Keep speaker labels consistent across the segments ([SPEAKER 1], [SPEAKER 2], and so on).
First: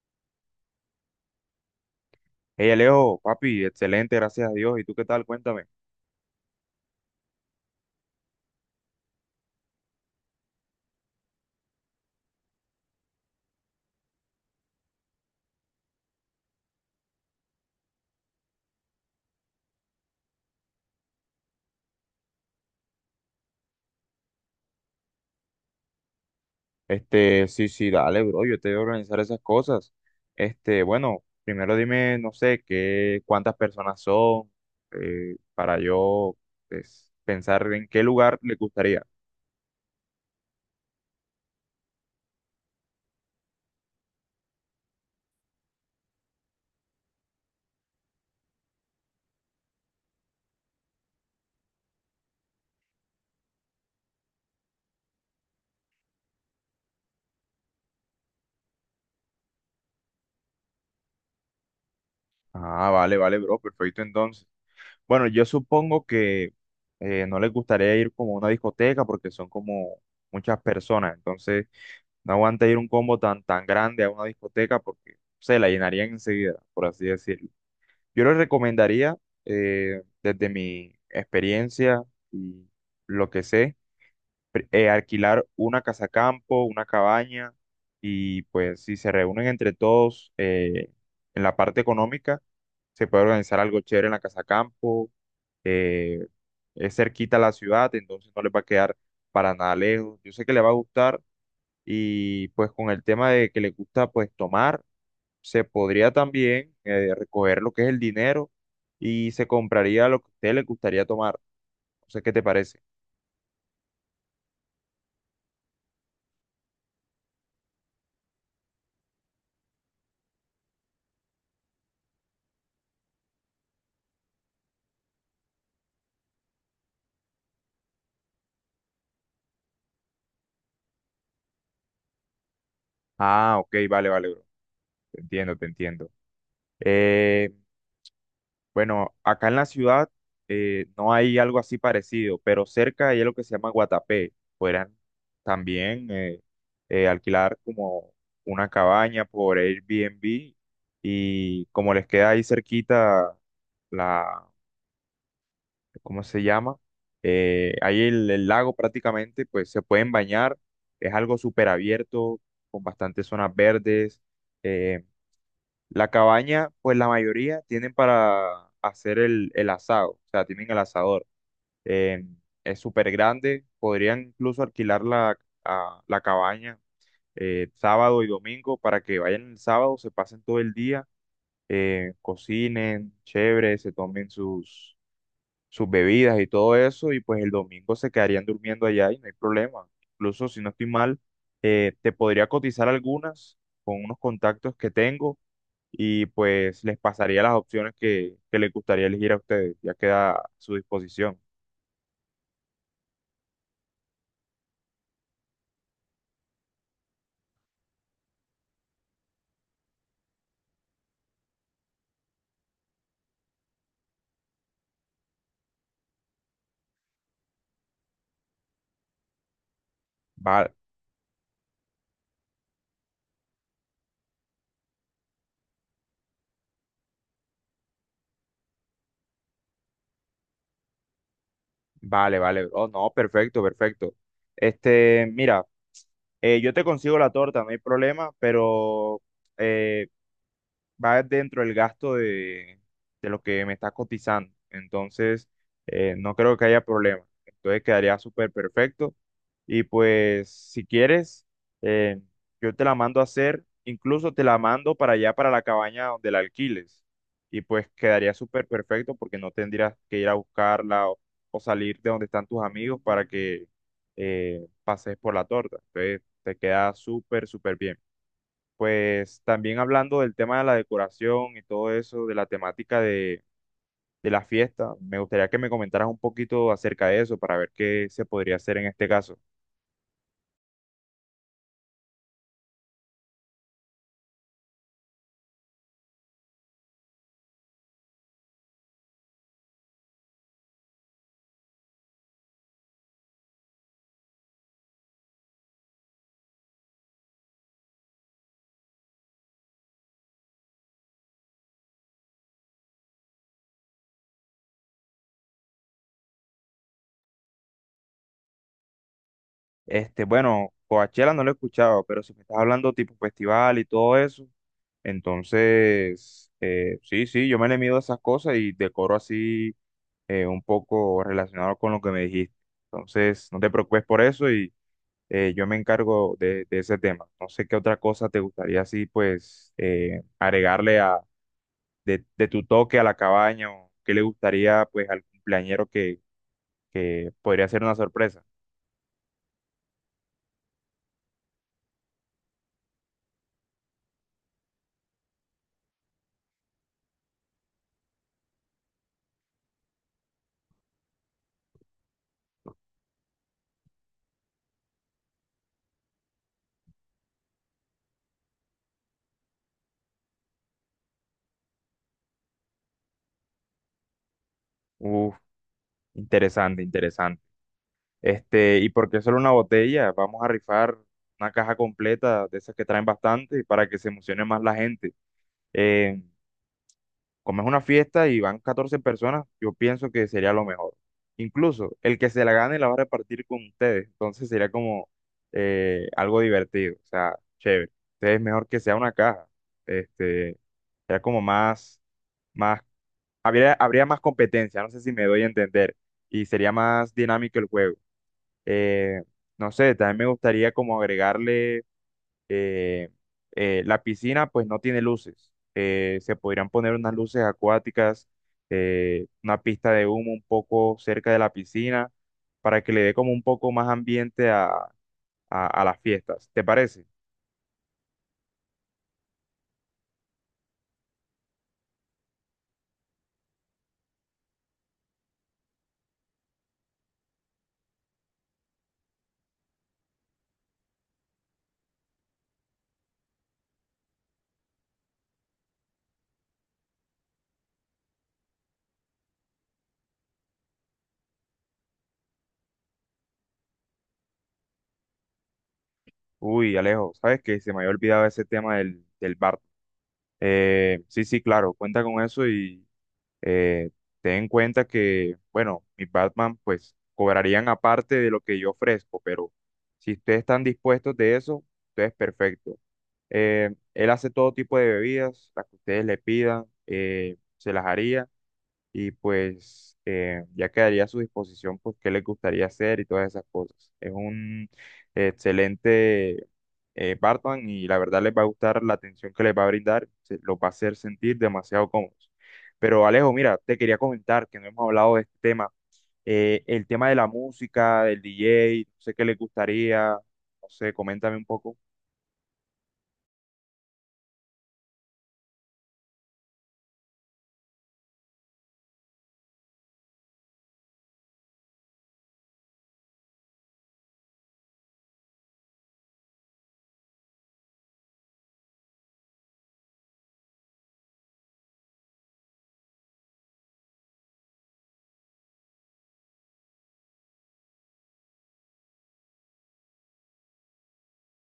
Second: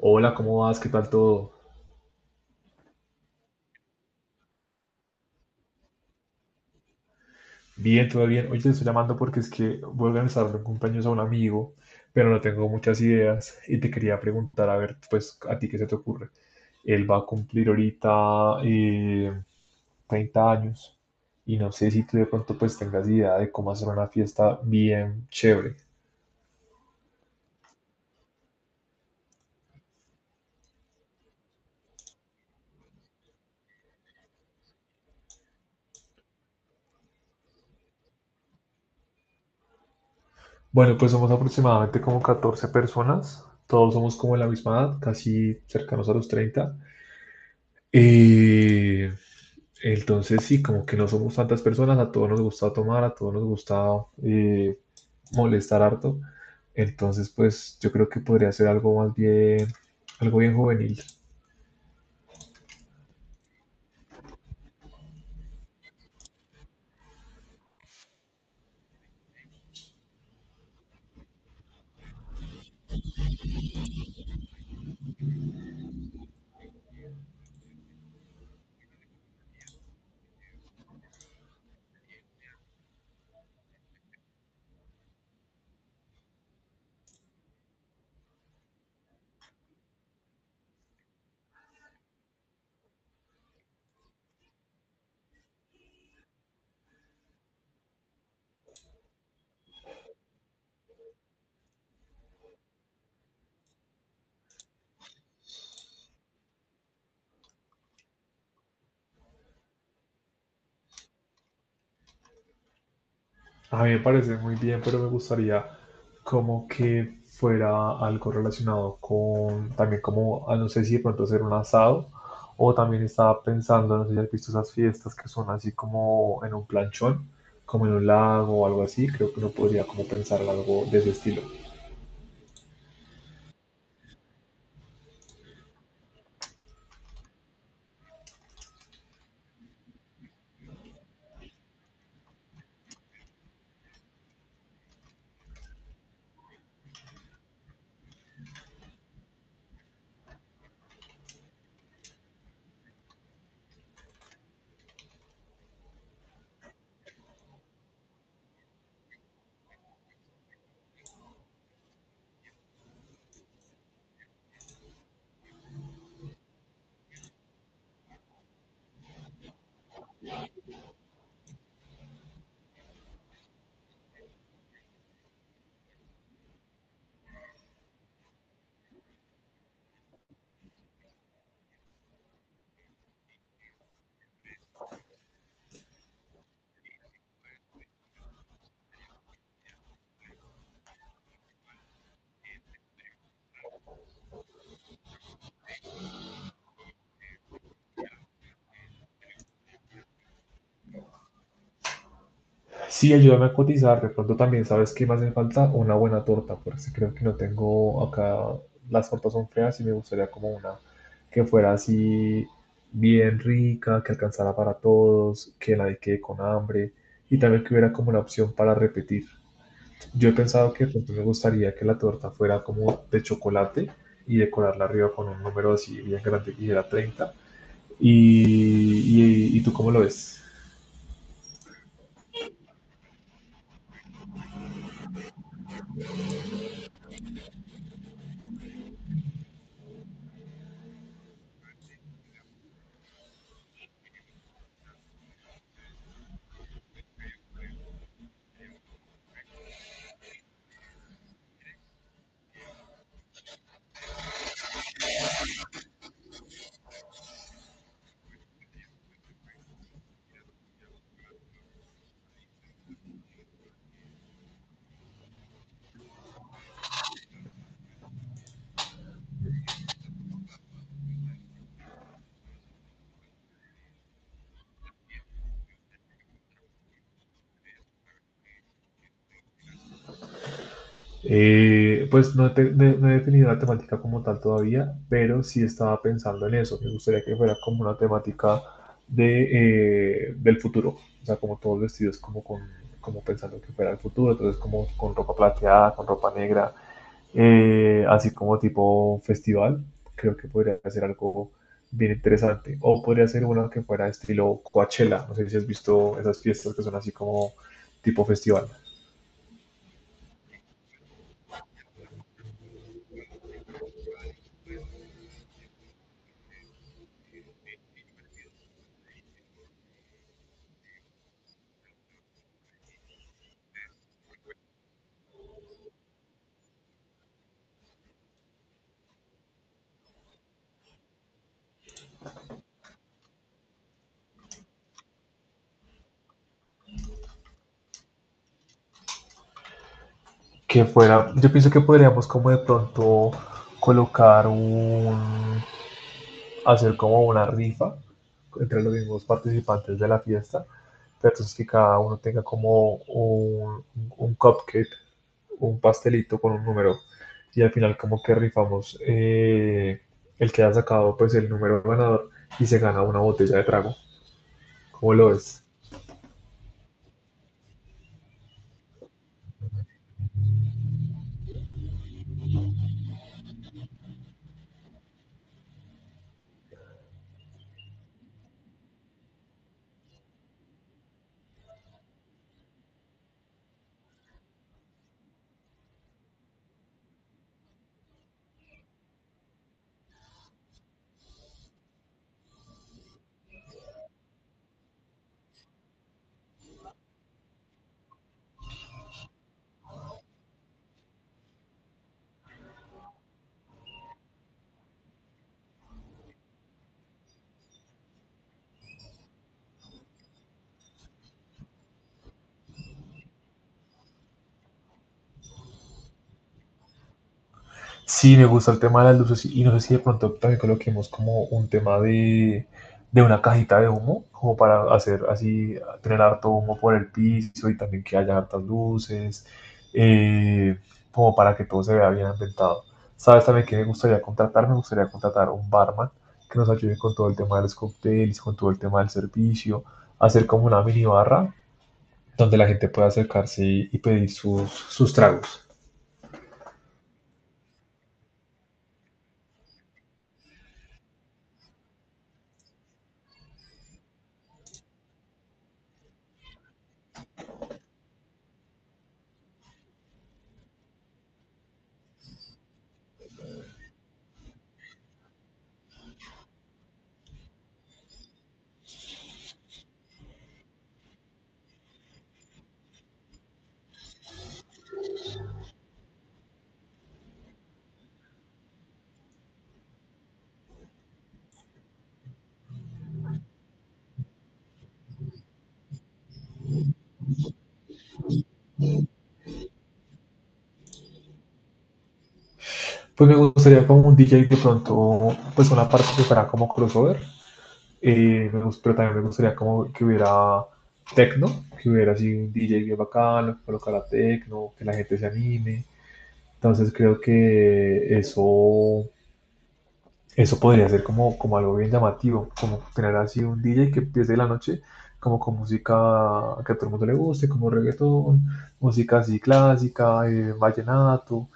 [SPEAKER 1] Hola, ¿cómo vas? ¿Qué tal todo?
[SPEAKER 2] Hey Alejo, papi, excelente, gracias a Dios. ¿Y tú qué tal? Cuéntame.
[SPEAKER 1] Bien, todo bien. Hoy te estoy llamando porque es que voy a organizar un cumpleaños a un amigo, pero no tengo muchas ideas y te quería preguntar, a ver, pues, ¿a ti qué se te ocurre? Él va a cumplir ahorita 30 años y no sé si tú de pronto pues tengas idea de cómo hacer una fiesta bien chévere.
[SPEAKER 2] Sí, sí, dale, bro, yo te voy a organizar esas cosas. Bueno, primero dime, no sé, qué, cuántas personas son, para yo, pues, pensar en qué lugar le gustaría.
[SPEAKER 1] Bueno, pues somos aproximadamente como 14 personas, todos somos como de la misma edad, casi cercanos a los 30. Eh, entonces sí, como que no somos tantas personas, a todos nos gusta tomar, a todos nos gusta eh, molestar harto. Entonces, pues yo creo que podría ser algo más bien, algo bien juvenil.
[SPEAKER 2] Ah, vale, vale, bro, perfecto entonces. Bueno, yo supongo que no les gustaría ir como a una discoteca porque son como muchas personas, entonces no aguanta ir un combo tan, tan grande a una discoteca porque se la llenarían enseguida, por así decirlo. Yo les recomendaría, desde mi experiencia y lo que sé, alquilar una casa campo, una cabaña, y pues si se reúnen entre todos en la parte económica, se puede organizar algo chévere en la casa campo, eh, es cerquita a la ciudad, entonces no les va a quedar para nada lejos. Yo sé que les va a gustar, y pues con el tema de que le gusta pues tomar, se podría también recoger lo que es el dinero y se compraría lo que a usted le gustaría tomar. No sé qué te parece.
[SPEAKER 1] A mí me parece muy bien, pero me gustaría como que fuera algo relacionado con también como, ah, no sé si de pronto hacer un asado o también estaba pensando, no sé si has visto esas fiestas que son así como en un planchón, como en un lago o algo así, creo que uno podría como pensar en algo de ese estilo.
[SPEAKER 2] Ah, ok, vale, vale, bro. Te entiendo, te entiendo. Bueno, acá en la ciudad no hay algo así parecido, pero cerca hay algo que se llama Guatapé. Podrían también alquilar como una cabaña por Airbnb, y como les queda ahí cerquita la, ¿cómo se llama? Ahí el lago prácticamente, pues se pueden bañar. Es algo súper abierto, con bastantes zonas verdes. eh, la cabaña, pues la mayoría tienen para hacer el asado, o sea, tienen el asador. Eh, es súper grande, podrían incluso alquilar la cabaña sábado y domingo para que vayan el sábado, se pasen todo el día, cocinen, chévere, se tomen sus bebidas y todo eso, y pues el domingo se quedarían durmiendo allá y no hay problema. Incluso si no estoy mal, te podría cotizar algunas con unos contactos que tengo, y pues les pasaría las opciones que les gustaría elegir a ustedes. Ya queda a su disposición.
[SPEAKER 1] Sí, ayúdame a cotizar. De pronto también, ¿sabes qué me hace falta? Una buena torta, porque sí creo que no tengo acá. Las tortas son feas y me gustaría como una que fuera así bien rica, que alcanzara para todos, que nadie quede con hambre y también que hubiera como una opción para repetir. Yo he pensado
[SPEAKER 2] Vale,
[SPEAKER 1] que de pronto me gustaría que la torta fuera como de chocolate y decorarla arriba con un número así bien grande que era 30. ¿Y tú cómo lo ves?
[SPEAKER 2] vale, vale, bro. No, perfecto, perfecto. Mira, yo te consigo la torta, no hay problema, pero eh, va dentro del gasto de lo que me está cotizando. Entonces, no creo que haya problema. Entonces, quedaría súper perfecto. Y pues, si quieres, eh, yo te la mando a hacer, incluso te la mando para allá, para la cabaña donde la alquiles. Y pues quedaría súper perfecto porque no tendrías que ir a buscarla o salir de donde están tus amigos para que pases por la torta. Entonces, te queda súper, súper bien. Pues también hablando del tema de la decoración y todo eso, de la temática de la fiesta, me gustaría que me comentaras un poquito acerca de eso para ver qué se podría hacer en este caso.
[SPEAKER 1] No he definido la temática como tal todavía, pero sí estaba pensando en eso. Me gustaría que fuera como una temática de, del futuro, o sea, como todos vestidos como, con, como pensando que fuera el futuro, entonces como con ropa plateada, con ropa negra, así como tipo festival. Creo que podría ser algo bien interesante. O podría ser una que fuera estilo Coachella. No sé si has visto esas fiestas que son así como tipo festival.
[SPEAKER 2] Bueno, Coachella no lo he escuchado, pero si me estás hablando tipo festival y todo eso, entonces, sí, sí, yo me le mido a esas cosas y decoro así un poco relacionado con lo que me dijiste. Entonces, no te preocupes por eso. Yo me encargo de ese tema. No sé qué otra cosa te gustaría así, pues, agregarle de tu toque a la cabaña, o qué le gustaría, pues, al cumpleañero, que podría ser una sorpresa.
[SPEAKER 1] Que fuera, yo pienso que podríamos como de pronto colocar un, hacer como una rifa entre los mismos participantes de la fiesta, pero entonces que cada uno tenga como un cupcake, un pastelito con un número, y al final como que rifamos el que haya sacado pues el número ganador y se gana una botella de trago. ¿Cómo lo
[SPEAKER 2] Uf,
[SPEAKER 1] ves?
[SPEAKER 2] interesante, interesante. ¿Y por qué solo una botella? Vamos a rifar una caja completa de esas que traen bastante para que se emocione más la gente. Eh, Como es una fiesta y van 14 personas, yo pienso que sería lo mejor. Incluso el que se la gane la va a repartir con ustedes, entonces sería como algo divertido, o sea, chévere. Entonces es mejor que sea una caja, este, sería como más, habría más competencia, no sé si me doy a entender, y sería más dinámico el juego. Eh, no sé, también me gustaría como agregarle eh, la piscina pues no tiene luces. Se podrían poner unas luces acuáticas, una pista de humo un poco cerca de la piscina para que le dé como un poco más ambiente a, las fiestas. ¿Te parece?
[SPEAKER 1] Sí, me gusta el tema de las luces y no sé si de pronto también coloquemos como un tema de una cajita de humo, como para hacer así, tener harto humo por el piso y también que haya hartas luces, eh, como para que todo se vea bien ambientado. ¿Sabes también que me gustaría contratar? Me gustaría contratar un barman que nos ayude con todo el tema de los cócteles, con todo el tema del servicio, hacer como una mini barra donde la gente pueda acercarse y pedir sus tragos.
[SPEAKER 2] Uy, Alejo, ¿sabes qué? Se me había olvidado ese tema del bar. Sí, sí, claro, cuenta con eso. Eh, Ten en cuenta que, bueno, mis Batman pues cobrarían aparte de lo que yo ofrezco, pero si ustedes están dispuestos de eso, entonces perfecto. Él hace todo tipo de bebidas, las que ustedes le pidan, se las haría, y pues ya quedaría a su disposición pues qué les gustaría hacer y todas esas cosas. Es un excelente barman, y la verdad les va a gustar la atención que les va a brindar, los va a hacer sentir demasiado cómodos. Pero Alejo, mira, te quería comentar que no hemos hablado de este tema, el tema de la música, del DJ. No sé qué les gustaría, no sé, coméntame un poco.
[SPEAKER 1] Pues me gustaría como un DJ de pronto, pues una parte que fuera como crossover, pero también me gustaría como que hubiera techno, que hubiera así un DJ bien bacano, que colocara techno, que la gente se anime. Entonces creo que eso podría ser como, como algo bien llamativo, como tener así un DJ que empiece la noche como con música que a todo el mundo le guste, como reggaetón, música así clásica, vallenato,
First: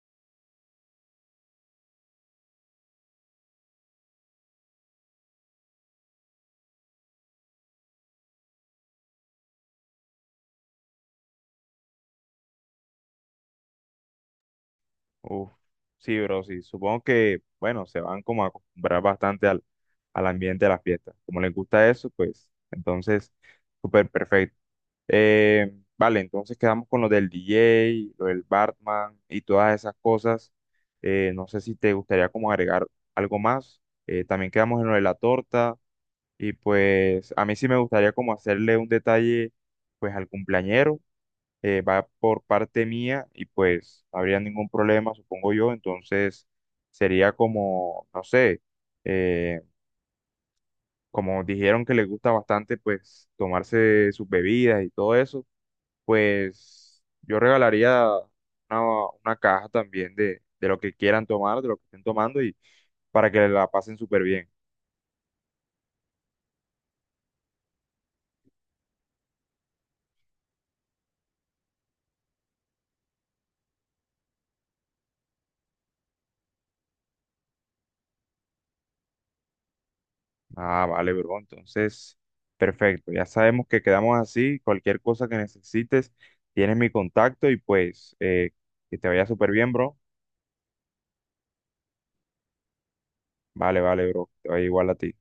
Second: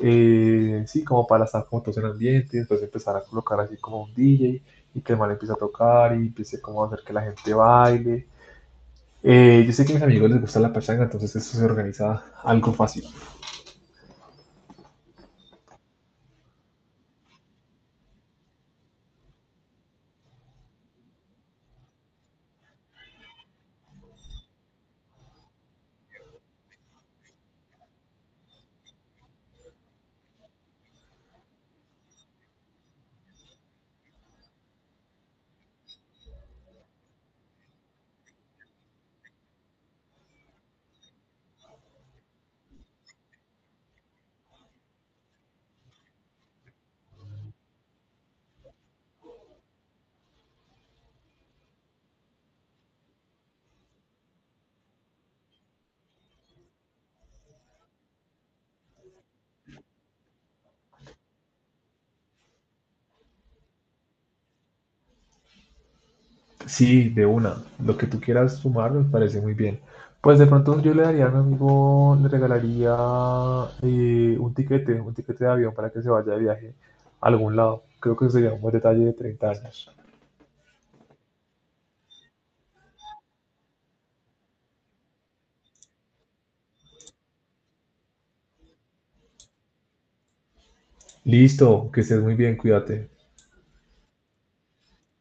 [SPEAKER 1] sí, como para estar como todos en ambiente, después empezar a colocar así como un DJ y que el man empiece a tocar y empiece como a hacer que la gente baile. Yo sé que a mis amigos les gusta la pachanga, entonces eso se organiza algo fácil.
[SPEAKER 2] Uf, sí, bro, sí. Supongo que, bueno, se van como a acostumbrar bastante al ambiente de las fiestas. Como les gusta eso, pues, entonces, súper perfecto. Vale, entonces quedamos con lo del DJ, lo del Bartman y todas esas cosas. No sé si te gustaría como agregar algo más. También quedamos en lo de la torta, y pues a mí sí me gustaría como hacerle un detalle pues al cumpleañero. Va por parte mía y pues no habría ningún problema, supongo yo. Entonces sería como, no sé, eh, como dijeron que les gusta bastante pues tomarse sus bebidas y todo eso, pues yo regalaría una, una caja también de lo que quieran tomar, de lo que estén tomando, y para que la pasen súper bien.
[SPEAKER 1] Sí, de una. Lo que tú quieras sumar me parece muy bien. Pues de pronto yo le daría a mi amigo, le regalaría un tiquete de avión para que se vaya de viaje a algún lado. Creo que sería un buen detalle de 30 años.
[SPEAKER 2] Ah, vale, bro. Entonces, perfecto. Ya sabemos que quedamos así. Cualquier cosa que necesites, tienes mi contacto, y pues que te vaya súper bien, bro.
[SPEAKER 1] Listo, que estés muy bien, cuídate.
[SPEAKER 2] Vale, vale, bro. Que te vaya igual a ti.